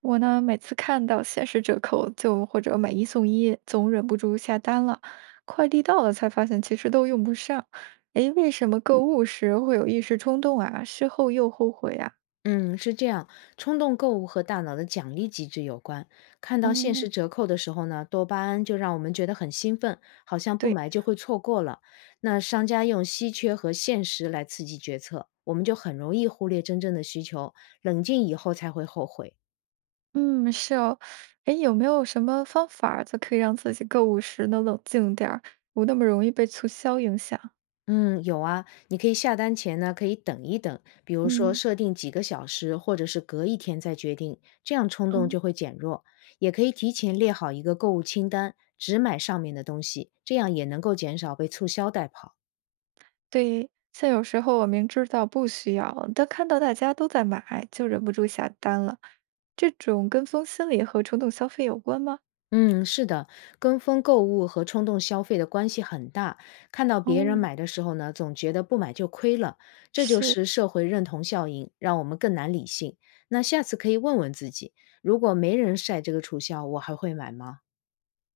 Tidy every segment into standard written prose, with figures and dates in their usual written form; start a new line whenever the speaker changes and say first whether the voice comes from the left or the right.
right: 我呢，每次看到限时折扣就或者买一送一，总忍不住下单了。快递到了才发现其实都用不上。诶，为什么购物时会有一时冲动啊？事后又后悔啊？
left: 嗯，是这样，冲动购物和大脑的奖励机制有关。看到限
right: 嗯，
left: 时折扣的时候呢，多巴胺就让我们觉得很兴奋，好像不
right: 对，
left: 买就会错过了。那商家用稀缺和限时来刺激决策，我们就很容易忽略真正的需求，冷静以后才会后悔。
right: 嗯，是哦。诶，有没有什么方法儿就可以让自己购物时能冷静点儿，不那么容易被促销影响？
left: 嗯，有啊，你可以下单前呢，可以等一等，比如说
right: 嗯，
left: 设定几个小时，或者是隔一天再决定，这样冲动
right: 哦。
left: 就会减弱。也可以提前列好一个购物清单，只买上面的东西，这样也能够减少被促销带跑。
right: 对，像有时候我明知道不需要，但看到大家都在买，就忍不住下单了。这种跟风心理和冲动消费有关吗？
left: 嗯，是的，跟风购物和冲动消费的关系很大。看到别人
right: 哦，
left: 买的时候呢，总觉得不买就亏了，这就
right: 是
left: 是社会认同效应，让我们更难理性。那下次可以问问自己，如果没人晒这个促销，我还会买吗？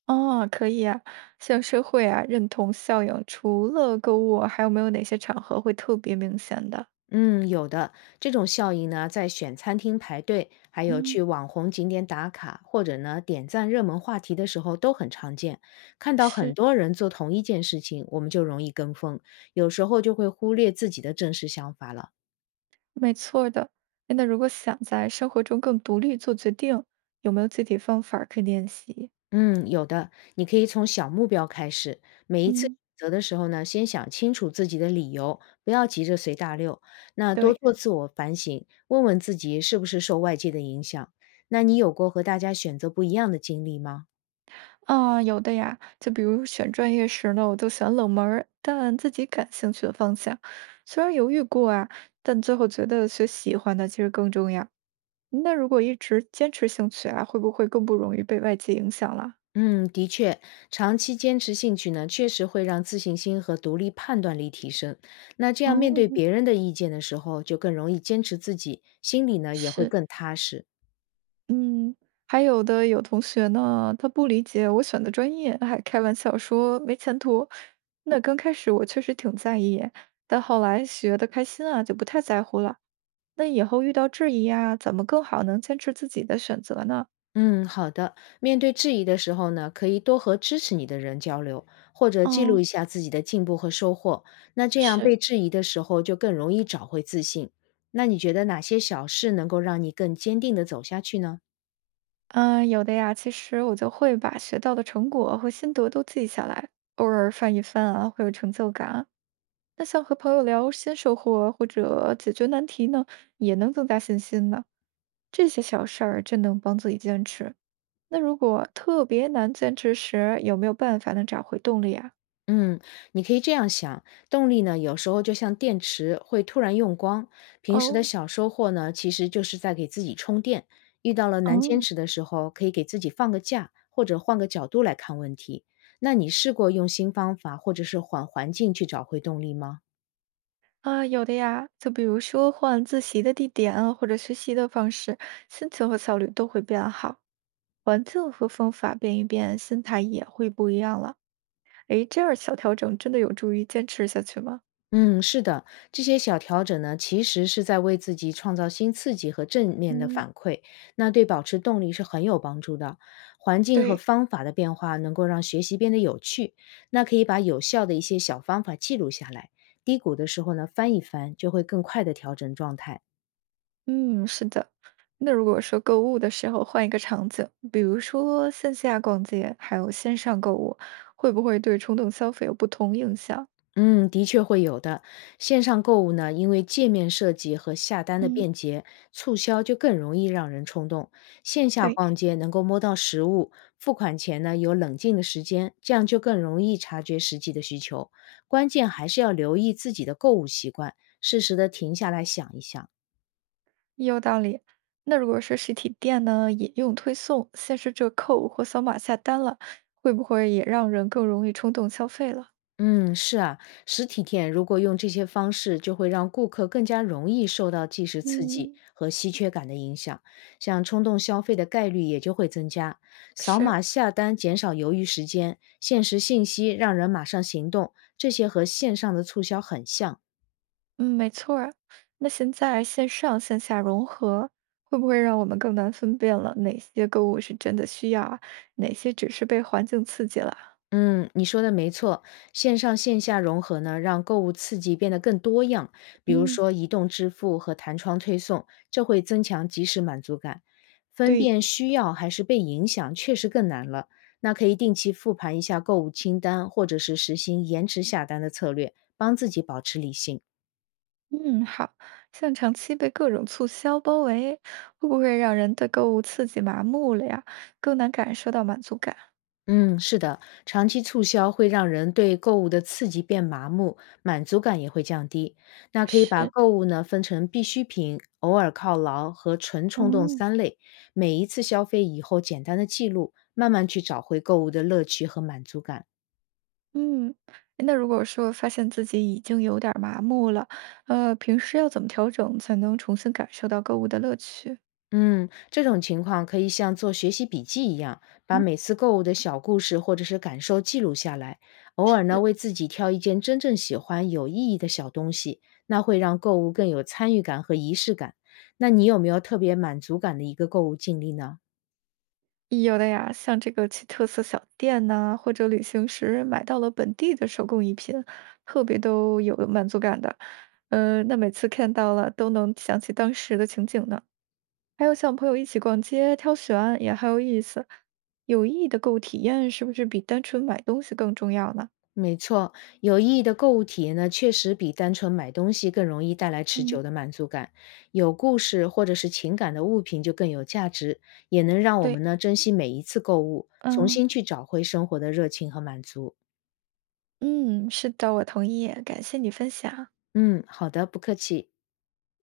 right: 哦，可以啊。像社会啊认同效应，除了购物，还有没有哪些场合会特别明显的？
left: 嗯，有的。这种效应呢，在选餐厅排队，还有
right: 嗯，
left: 去网红景点打卡，或者呢点赞热门话题的时候都很常见。看到很
right: 是。
left: 多人做同一件事情，我们就容易跟风，有时候就会忽略自己的真实想法了。
right: 没错儿的。诶那如果想在生活中更独立做决定，有没有具体方法儿可以练习？
left: 嗯，有的，你可以从小目标开始，每一次选
right: 嗯，
left: 择的时候呢，先想清楚自己的理由，不要急着随大流。那多
right: 对，
left: 做自我反省，问问自己是不是受外界的影响。那你有过和大家选择不一样的经历吗？
right: 啊，有的呀，就比如选专业时呢，我就选冷门儿但自己感兴趣的方向，虽然犹豫过啊，但最后觉得学喜欢的其实更重要。那如果一直坚持兴趣啊，会不会更不容易被外界影响了？
left: 嗯，的确，长期坚持兴趣呢，确实会让自信心和独立判断力提升。那这样面对
right: 哦，
left: 别人的意见的时候，就更容易坚持自己，心里呢也会
right: 是，
left: 更踏实。
right: 嗯，还有的有同学呢，他不理解我选的专业，还开玩笑说没前途。那刚开始我确实挺在意，但后来学的开心啊，就不太在乎了。那以后遇到质疑啊，怎么更好能坚持自己的选择呢？
left: 嗯，好的。面对质疑的时候呢，可以多和支持你的人交流，或者记录
right: 哦，
left: 一下自己的进步和收获。那这样被
right: 是，
left: 质疑的时候，就更容易找回自信。那你觉得哪些小事能够让你更坚定的走下去呢？
right: 嗯，有的呀，其实我就会把学到的成果和心得都记下来，偶尔翻一翻啊，会有成就感啊。那像和朋友聊新收获或者解决难题呢，也能增加信心呢。这些小事儿真能帮自己坚持。那如果特别难坚持时，有没有办法能找回动力啊？
left: 嗯，你可以这样想，动力呢，有时候就像电池会突然用光，平时的
right: 哦，
left: 小收获呢，其实就是在给自己充电。遇到了难坚
right: 嗯。
left: 持的时候，可以给自己放个假，或者换个角度来看问题。那你试过用新方法或者是缓环境去找回动力吗？
right: 啊，有的呀，就比如说换自习的地点啊，或者学习的方式，心情和效率都会变好，环境和方法变一变，心态也会不一样了。诶，这样小调整真的有助于坚持下去吗？
left: 嗯，是的，这些小调整呢，其实是在为自己创造新刺激和正面的
right: 嗯，
left: 反馈，那对保持动力是很有帮助的。环境和
right: 对，
left: 方法的变化能够让学习变得有趣，那可以把有效的一些小方法记录下来，低谷的时候呢翻一翻，就会更快的调整状态。
right: 嗯，是的。那如果说购物的时候换一个场景，比如说线下逛街，还有线上购物，会不会对冲动消费有不同影响？
left: 嗯，的确会有的。线上购物呢，因为界面设计和下单的
right: 嗯，
left: 便捷，促销就更容易让人冲动。线下
right: 对。
left: 逛街能够摸到实物，付款前呢有冷静的时间，这样就更容易察觉实际的需求。关键还是要留意自己的购物习惯，适时的停下来想一想。
right: 有道理。那如果是实体店呢，也用推送、限时折扣或扫码下单了，会不会也让人更容易冲动消费了？
left: 嗯，是啊，实体店如果用这些方式，就会让顾客更加容易受到即时刺激
right: 嗯，
left: 和稀缺感的影响，像冲动消费的概率也就会增加。扫
right: 是，
left: 码下单减少犹豫时间，限时信息让人马上行动，这些和线上的促销很像。
right: 嗯，没错儿。那现在线上线下融合，会不会让我们更难分辨了哪些购物是真的需要啊，哪些只是被环境刺激了？
left: 嗯，你说的没错，线上线下融合呢，让购物刺激变得更多样。比如
right: 嗯，
left: 说移动支付和弹窗推送，这会增强即时满足感。分
right: 对，
left: 辨需要还是被影响，确实更难了。那可以定期复盘一下购物清单，或者是实行延迟下单的策略，帮自己保持理性。
right: 嗯，好，像长期被各种促销包围，会不会让人对购物刺激麻木了呀？更难感受到满足感？
left: 嗯，是的，长期促销会让人对购物的刺激变麻木，满足感也会降低。那可以把
right: 是。
left: 购物呢分成必需品、偶尔犒劳和纯冲动
right: 哦，
left: 三类，每一次消费以后简单的记录，慢慢去找回购物的乐趣和满足感。
right: 嗯，那如果说发现自己已经有点儿麻木了，平时要怎么调整才能重新感受到购物的乐趣？
left: 嗯，这种情况可以像做学习笔记一样，把每次购物的小故事或者是感受记录下来。偶尔呢，为自己挑一件真正喜欢、有意义的小东西，那会让购物更有参与感和仪式感。那你有没有特别满足感的一个购物经历呢？
right: 有的呀，像这个去特色小店呐、或者旅行时买到了本地的手工艺品，特别都有满足感的。那每次看到了都能想起当时的情景呢。还有像朋友一起逛街挑选也很有意思，有意义的购物体验是不是比单纯买东西更重要呢？
left: 没错，有意义的购物体验呢，确实比单纯买东西更容易带来持
right: 嗯，
left: 久的满足感。有故事或者是情感的物品就更有价值，也能让我们
right: 对，
left: 呢珍惜每一次购物，重
right: 嗯。
left: 新去找回生活的热情和满足。
right: 嗯，是的，我同意，感谢你分享。
left: 嗯，好的，不客气。